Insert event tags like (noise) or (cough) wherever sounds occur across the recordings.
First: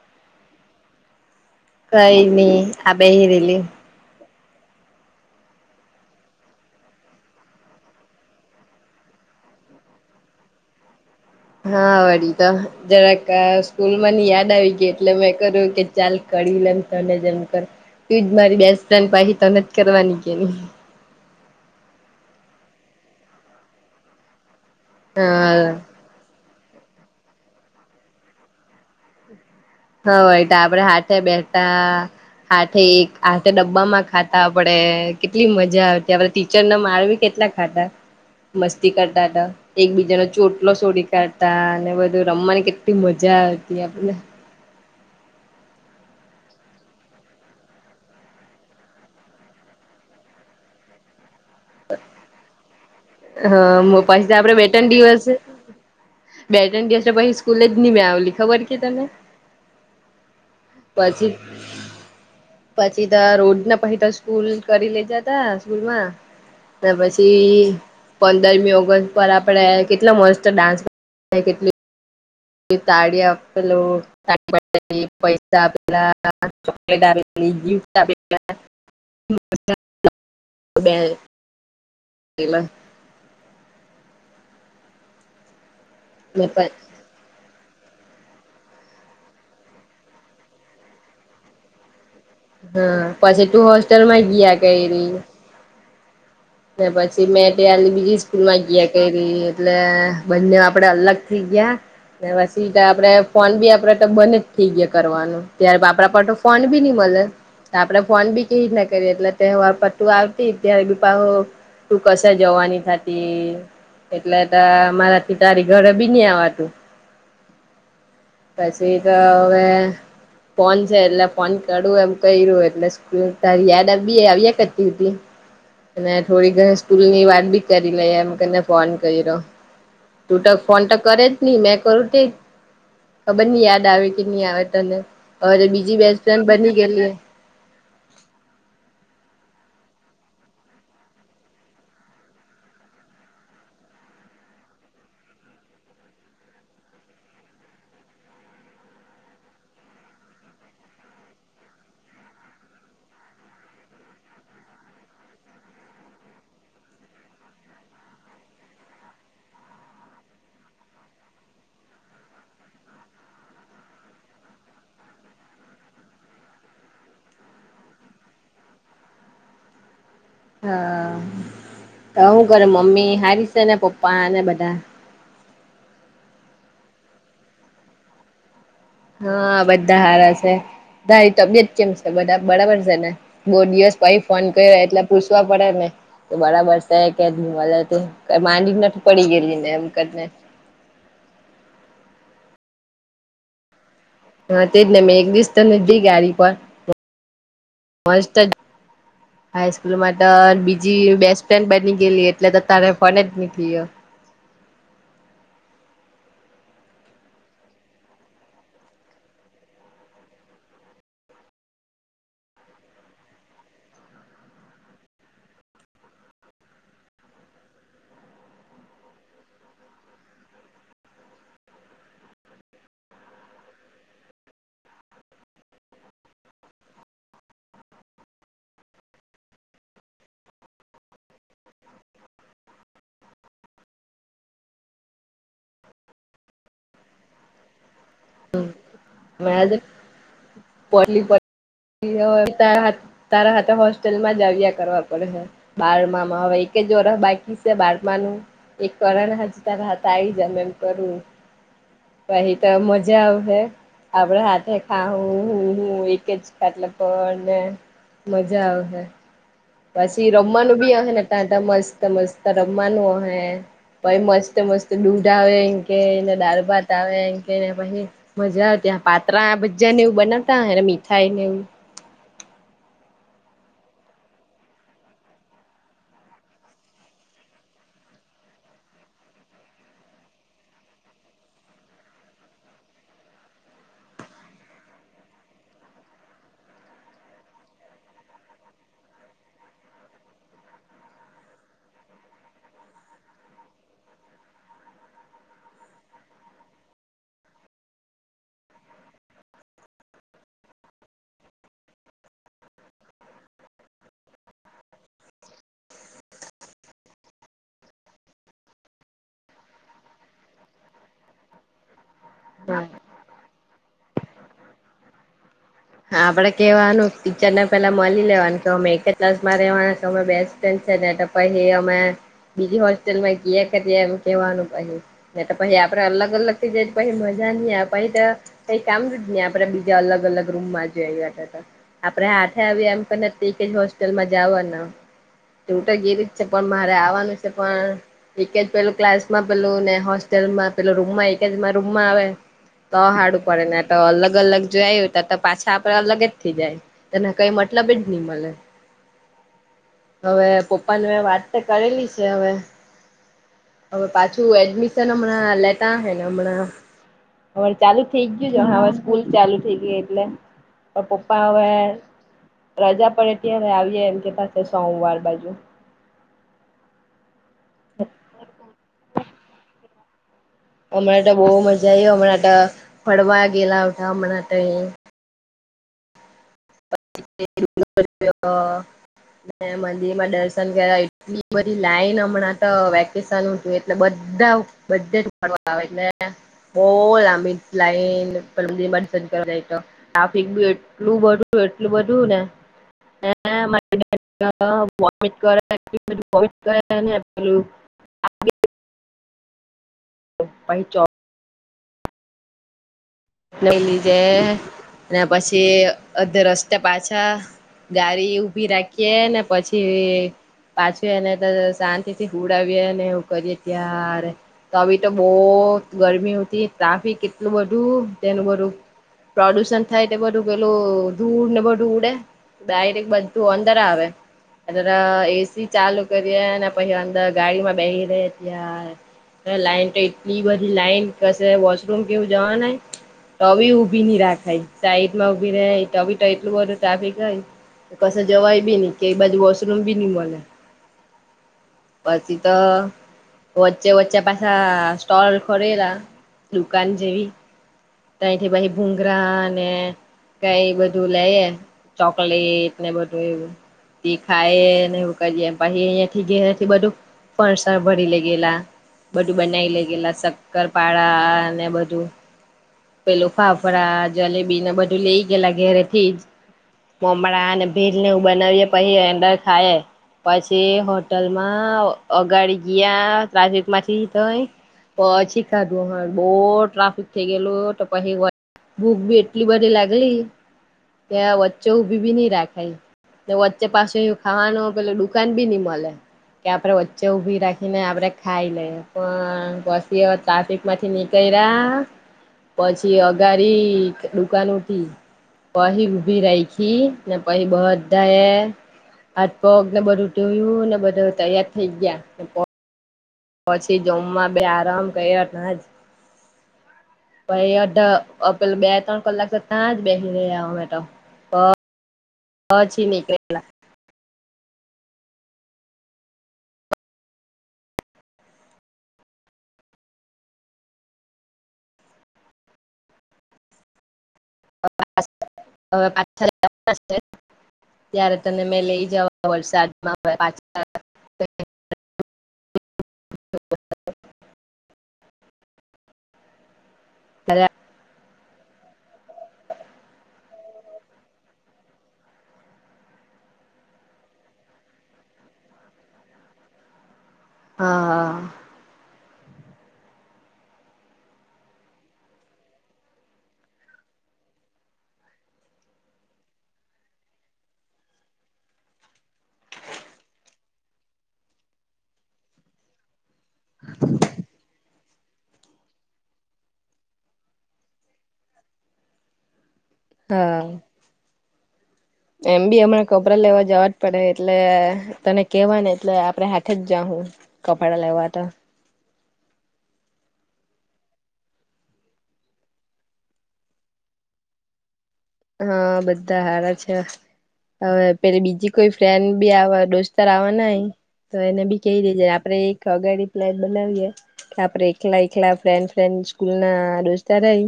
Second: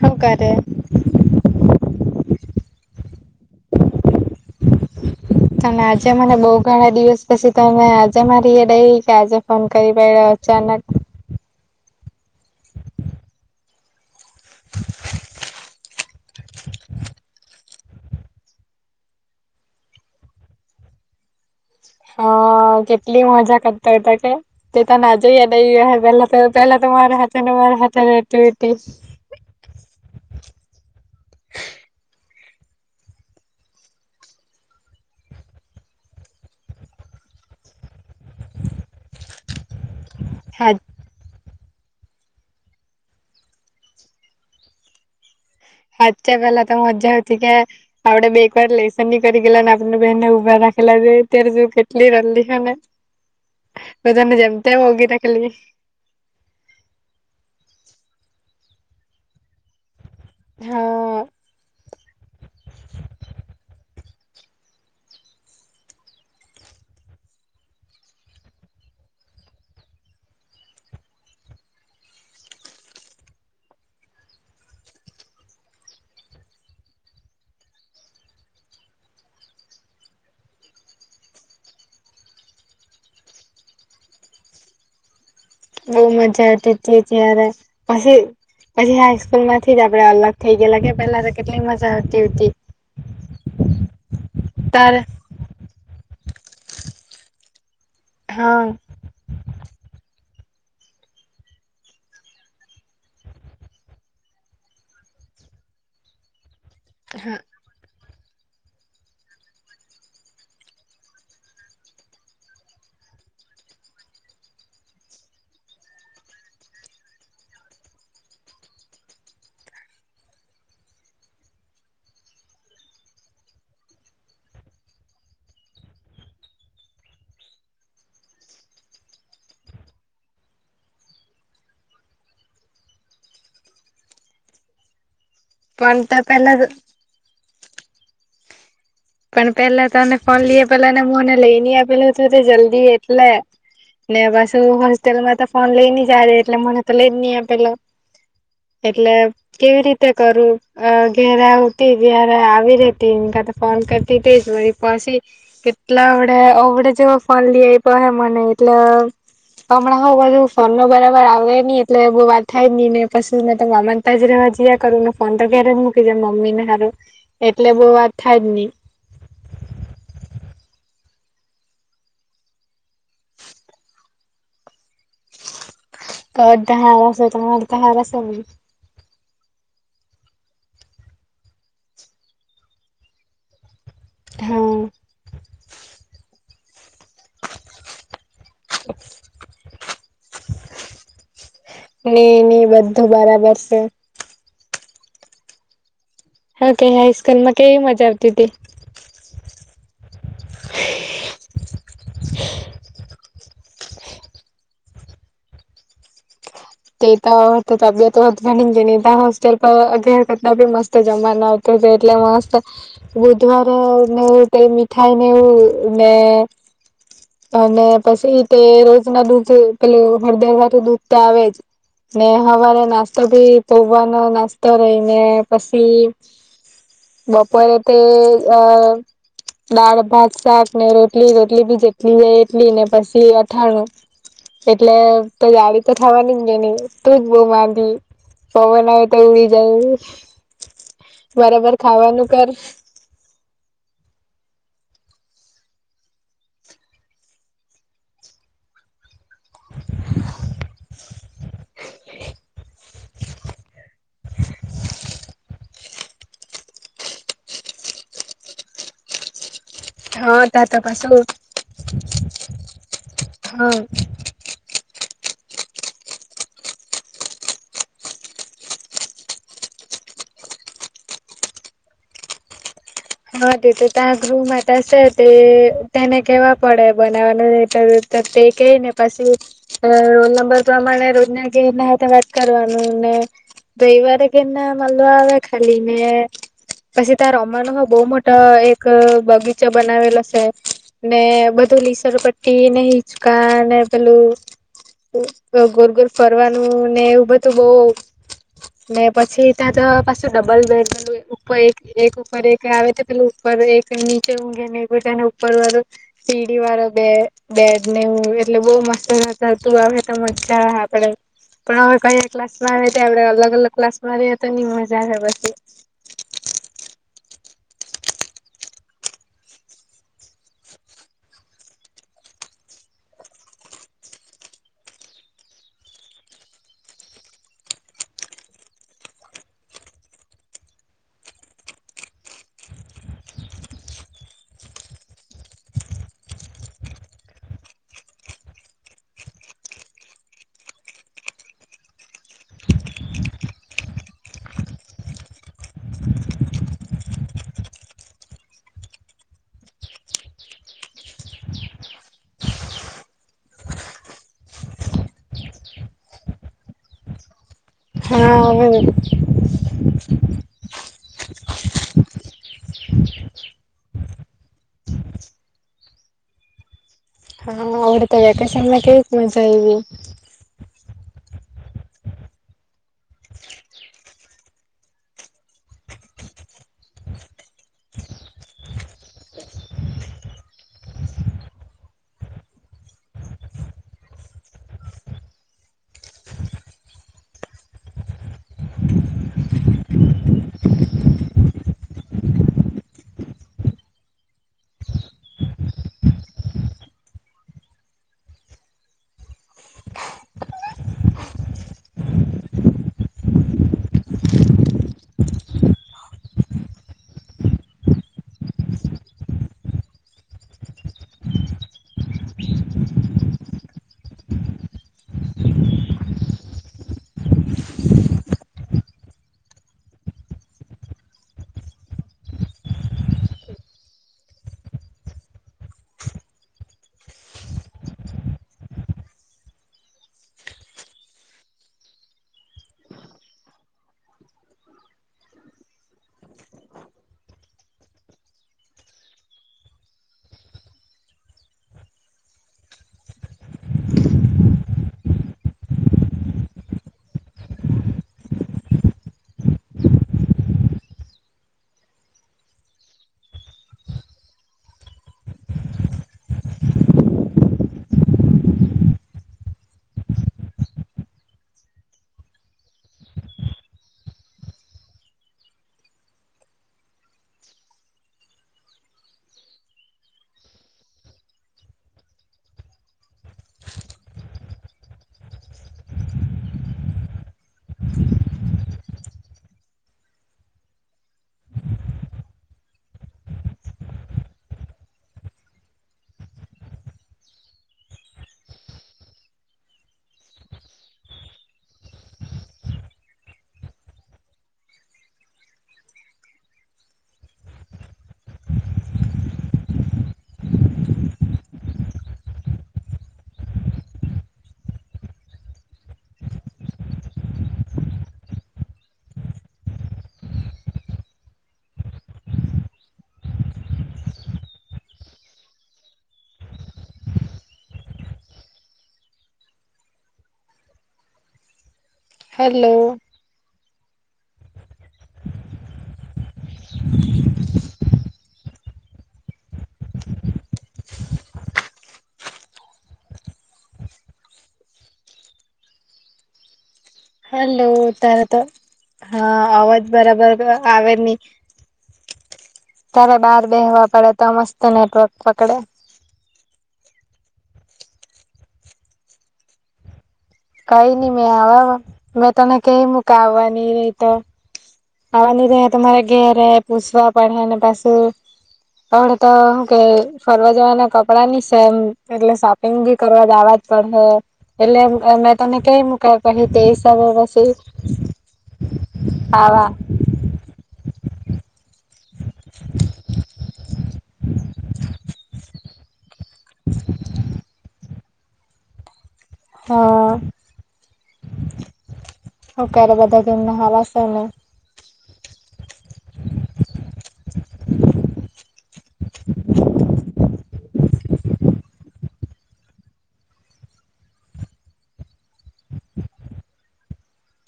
હુ કરે? કઈ નહી આ બેહી રેલી. તમે આજે મને બઉ ઘણા દિવસ પછી તો આજે મારી એ દઈ કે આજે ફોન કરી પ્યો. અચાનક. હા વળી તો જરાક સ્કૂલમાં ની યાદ આવી ગઈ એટલે મેં કર્યું કે ચાલ કરી લેમ તને જેમ કર તુજ મારી બેસ્ટ ફ્રેડ પાછ તને જ કરવાની કે ની. હા કેટલી મજા કરતા હોતા કે તે તને આજે હા યાદ આવી પેલા તો પેલા તો મારા હાથે ને મારા હાથે રેતી વતી. હા એટ આપડે હાથે બેતા હાથે એક હથે ડબ્બામાં ખાતા આપડે કેટલી મજા આવતી આપડ ટીચરને મારવી કે ખાધા મસ્તી કરતા હતા એક બીજા ન ચોટલો સોડી કાઢ તા અને બધું રમવાની કેટલી મજા આવતી આપડે ને. સાચ્ચા પેલા તો મજા આવતી કે આપડે બે એક વાર લેસન ની કરી ગેલા ને આપ બહેન ને ઉભા રા ખેલા જ ત્યારે જો કેટલી રમલી છે ને. હા પછી બધાને આપડે જેમ બે તેમ તણ ઓગી દિવસ રાખેલી બે ત્રણ દિવસ પછી સ્કૂલે જ નહીં મેં આવલી ખબર કે તને? હા પછી પછી તો રોજ ના પછ તો સ્કૂલ કરી લેજા તા સ્કૂલ માં અને પછી પંદરમી ઓગસ્ટ પર આપડે કેટલો મસ્ત ડાન્સ હ કેટલી તાડી હપલ (inaudible) પૈસા આપલા, ચોકલેટ આપલી. (inaudible) કેલા. બહ મજા આતી તી ત્યારે. પછી પછી હાઈસ્કૂલ માંથી જ આપડે અલગ થઇ ગયેલા કે પેલા તો કેટલી મજા હત. હા પછી તું હોસ્ટેલ માં ગયા તાર કયરી. પછી મેં તની બીજી સ્કૂલ માં હા ગયા કરી એટલે બંને આપડે અલગ થઈ ગયા પછી એ આપડે ફોન બી આપડે તો બને જ થઈ ગયા કરવાનું તાર બાપડા પટો ફોન બી નહી મળે હા આપડે ફોન બી કે રીત ના કરી એટલે તો વાર પટ્ટુ આવતી ત્યારે બીપ તું કશે જવાની થતી. એટલે તો મારાથી તારી ઘરે બી ન આવા તું. પછી તો હવે ફોન છે એટલે ફોન કરું એમ કર્યું એટલે તા યાદ આવી આવ્યા કરતી હતી. અને થોડી ઘર સ્કૂલ ની વાત બી કરી લઈ એમ કરને ફોન કર્યો. તું તો ફોન તો કરે જ નહી મેં કરું તે ખબર ની યાદ આવે કે નહી આવે તને હ પણ બીજી તો બેસ્ટફ્રેન્ પેલા બની ગયલી. પણ પેલા તોને ફોન લઈએ પેલા ને હુંને લઈ આપેલું તું તે જલ્દી એટલે. ને પાસું હોસ્ટેલમાં તો ફોન લઈ ની જા એટલે મને તો લે જ નહ આપેલો. એટલે કેવી રીતે કરું ઘેર આવતી ત્યારે આવી રેતી એ કાતો ફોન કરતી તી પછી કેટલા આવડે ઓવડે જેવો ફોન લે આપો મને (unintelligible) હમણાં હઉ બધું ફોન બરાબર આવડે ની એટલે બહુ વાત થાય ની ને પછી તો મામાન તા જ રે મજયા કરું ફોન તો ઘરે જ મૂકી જામ મમ્મી ને હારું એટલે બહ વાત થાયની. હા તો હું કર મમ્મી હારી સે ને પપ્પા અને બધા? બધા હારા સે તમાર તા હારા સે ને? હા, બધા હારા છે. તારી તબિયત કેમ છે, બધા બરાબર છેને, બહુ દિવસ પઈ ફોન કર્યો, એટલે હા પૂછવા પડે ને તો બરાબર છે, કે ઈ માંડી નથી, પડી ગયેલીને એમ કરીને નઈ, નઈ બધું બરાબર છે. હા, તે જ ને મે એક દિવસ તને ગાડી પર હ, ક હાઈસ્કૂલમાં કેવી મજા, આવતી મસ્ત હતીી હાઈસ્કૂલમાં બીજી બેસ્ટ ફ્રેન્ડ બની ગયલી, એટલે તો ત ફ જ નીકળી તે તો તો તબિયત વધવાની છે, હોસ્ટેલ પર અગ કરતા બી મસ્ત જમા નત એટલે મસ્ત બુધવારેવું ક મીઠાઈ, ને એવું ને અને પછી, તે રોજ ના દૂધ પે હળદમાંથી દૂધ, તો આવે જ ને હવારે નાસ્તો થી, પૌવાનો નાસ્તો રહીને પછી બપોરે, તે અ દાળ ભાત શાક ને રોટલી, રોટલી બી જેટલી જાય, એટલી ને પછી અથાણું એટલે, તો જાડી, તો થવાની ગ નઈ, ટૂક બહુ માંંધી પવન આવે ઉ, ઉરી જાઉ પડલી, પ યો તારા હાથે, હોસ્ટેલમા જ આવ્યા કરવા પડેશે બારમામાં હવે, એક જ ઓરફ બાકી છે, બારમાનું એક વરણ હજ, ત ત આવી, જમે એમ કરું પહી, તો મજા આવે હે આપડે હાથે, ખા હું, એક જ ખટલે પણ ને મજા આવશે. પછી હા તા રમવાનું તો બી હ પાછું ને, ત્યા મસ્ત મસ્ત રમવાનું હ. હા પછ મસ્ત, મસ્ત દૂઢ આવે. કેને દાળ ભાત આવે કેને પહી, મજા આવે ત્યાં પાત્રા ભજા ને એવું બનાવતા મીઠાઈ, નેવું હા, તે તો ત્યાં ગૃહ, માત સે તે તેને કેવા પડે બનાવવાનું રેય ત ત તે કહીને પછી, અ રોલ નંબર પ્રમાણે રોજના કે ના વાત કરવાનું તો એ વારે કે ના માલવા આવે ખાલી, ને પછી તા રમાનુ હો બો મોટા એક બગીચો, બનાવેલા સે ને બધું લીસણ પટ્ટીને હિચકા, ને પેલું અ ગોર, ગોર ફરવાનું ને એવ બધું, બો ને પછી, ત્યાં તો પાછું ડબલ બેડું, ઉપર એક ઉપર એક આવે તે પેલુ ઉપર એક નીચે, ઊંઘે ને તેને ઉપર વાળો સીડી વાળો બે બેદ નેવુ એટલે બઉ મસ્ત થતા, તું હ તો મજા આપડે પણ હવે ક ક્લાસમા હા આવે, ત આપણે અલગ અલગ ક્લાસમાં રેએ, તો ની મજા આવે પછી હા, આપડે કેવાનું ટીચરને પેલા મલી લેવાનું, કે અમે એક જ ક્લાસમા રહેવાના, તો અમે બેસ્ટ ફ્રેન્ડ છે એ તપહી, અમે બીજી, હોસ્ટેલમાં ગીયા કરીએ એમ કેવાનું પહી ને પહી આપડે અલગ અલગ થઈ, જાય પછી મજા ની આવે નહીં, ત કામ જ આપણે બીજા અલગ અલગ રૂમમાં જઈ આતમે આપડે હાથે, આવી એમ પણ કે હોસ્ટેલમાં જાવાના તું તો ગીરી જ છે, પણ મારે આવવાનું છે, પણ એક જ પેલું ક્લાસમાં પેલું ને હોસ્ટે ટેલમા‌ પેલા રૂમમાં, એક રૂમમાં આવે તો હાડું પડે ને તો અલગ અલગ જઇયે, તો તો પાછા અલગ જ થઈ જાય, તને કઈ મતલબ જ ની મલે હવે, પપ્પાને મે વાત તો કરેલી છે, હવે હવે, પાછું એડમિશન હમણાં લેતા અહે, ને હમણાં હવે ચાલુ થઈ ગયું, જ હવે સ્કૂલ ચાલુ થઈ ગઈ, એટલે પપ્પા હવે પ્રજા પણ અત્યારે આવીએે, એમ કે પાસે સોમવાર બાજુ અવડે, તો વેક્શનમાં કેવીક મજા આયવી હમણાં તો બોવ મજા આઈ હમણાંટ ફડવા ગેલા હોતા હમણાં તે (inaudible) અ ને મંદિરમાં દર્શન કરવા એટલી બધી લાઈન હમણાં તો વેકેશન હોતું એટલે બધ ધા બધેથી આવેને બો લાંબી લાઈન (unintelligible) જાઈ તો ટાફિક બી એટલું બધું એટલું બધું ને ને (inaudible) (inaudible) પઈચો લઈ લીજે ને પછી અધે રસ્તે પાછા ગારી ઉભી રાખીએે ને પછી પાછું એને તો શાંતિથી હુવડાવીયે‌ને એવું કરીએ ત્યારે તો બી તો બોવ ગરમી હોતી ટ્રાફિક એટલું બધું તેનું બધું પ્રદુષણ થાય ટે બધું પેલું ધૂળને બધું ઉડે. ડાયરેક બધું અંદર આવે. અંદર એસી ચાલુ કરીએ ને પહી અંદર ગાડીમાં બેહી રે ત્યાં અને લાઈન તો એટલી બધી લાઈન કશે વોશરૂમ કેવું જવાના તોબી ઉભી ની રાખય સાઈડમાં ઉભી રેય તો બી તો એટલું બધું ટ્રાફિક હોય કે કશે જવાય બી ની કે એ બાજુ વોશરૂમ બી ની મલે. પછી ત વચ્ચે વચ્ચે પાછા સ્ટોલ ખોલેલા દુકાન જેવી તયથી પહી ભુંંગરાને કઈ બધું લેએ. ચોકલેટને બધું એવુ તે ખાય ને એવું કરીએ પહી અહીંયાથી ઘેરેથી બધું પણસા ભરી લેગેલા. બધું બનાવી લઈ ગયેલા શક્કરપાળા અને બધું પેલું ફાફડા જલેબીને બધું લઈ ગયેલા ઘેરેથી જ. મમડાને ભેલને એવું બનાવીએ પહી અંદર ખાઈએ. પછી હોટલમાં અગાડી ગીયા ટ્રાફિકમાંથી તય પછી ખાધું અમે બોવ ટ્રાફિક થઈ ગેલુ. તો પછી વચ ભૂક બી એટલી બધી લાગલી ત્યાં વચ્ચે ઊભી બી ની રાખે ઈ. ને વચ્ચે પાછું એવું ખાવાનું પેલુ દુકાન બી ની મલે. કે આપડે વચ્ચે ઉભી રાખીને આપડે ખાઈ લઈએ પણ પછી હવે ટ્રાફિકમાંથી નીકળ્યા કર્યા પછી અગારી દુકાનોથી પહી ઉભી રાઈખી ને પહી બધાંએ હાથ પગ ને બધું ધોયુંને બધાં તૈયાર થઈ ગયા પછી જમવા બેહારો ને કઈ વાર ઘણા જ પહી અઢ અ પેલું બે ત્રણ કલાક તો તાજ બેહી રહ્યા અમે તો. અ પછી નીકળેલા. હેલો (inaudible) ત્યારે તને મેં લઈ જાવા વરસાદમાં પાછ (inaudible) (inaudible) પાછા હલો તાર તો હા અવાજ બરાબર આવે જ ની તારે બાર બેહવા પડે તા મસ્ત નેટવર્ક પકડે. હહ હહ કઈ નઈ મેં આવાવા મેં તને કઈ મુકા આવવાની રહી તો આવવાની રે તો મારા ઘેરે પૂછવા પડે હે ને પાસુ તડ તો હું કે ફરવા જવાના કપડાંની સેમ એટલે શોપિંગ ભી કરવા જાવા ની પણ હે એટલે મેં મેં તને કઈ મુકા પહી તે હિસાબે પસી હાવા હા. એમ બી હમણાં કબરા લેવા જવા જ પડે એટલે તને કેવા ને એટલે આપણે હાથે જ જા હું કપડા લેવાતા (inaudible) હ ક્યારે બધા કે એમના હવાસને હા બધા સારા છે. હવે પે બીજી કોઈ ફ્રેન્ડ બી આવે દોસ્તાર આવવા નાય તો એને બી કહી દેજે આપડે એક અગાડી પ્લેટ બનાવીયએ કે આપડે એકલા એકલા ફ્રેન્ડ ફ્રેન્ડ સ્કૂલ ના રોસ્તા રહી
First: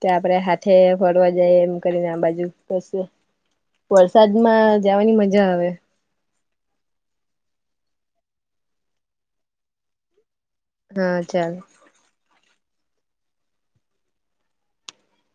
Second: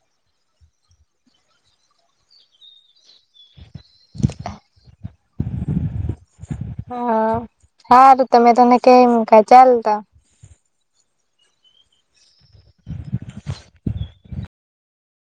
ત આપે હાથે ફરવા જાય એ કરીને આ બાજુ બસ વરસાદમાં જવાની મજા આવે હા હાર તમે તને કેમ ચાલતા. હા ચાલ.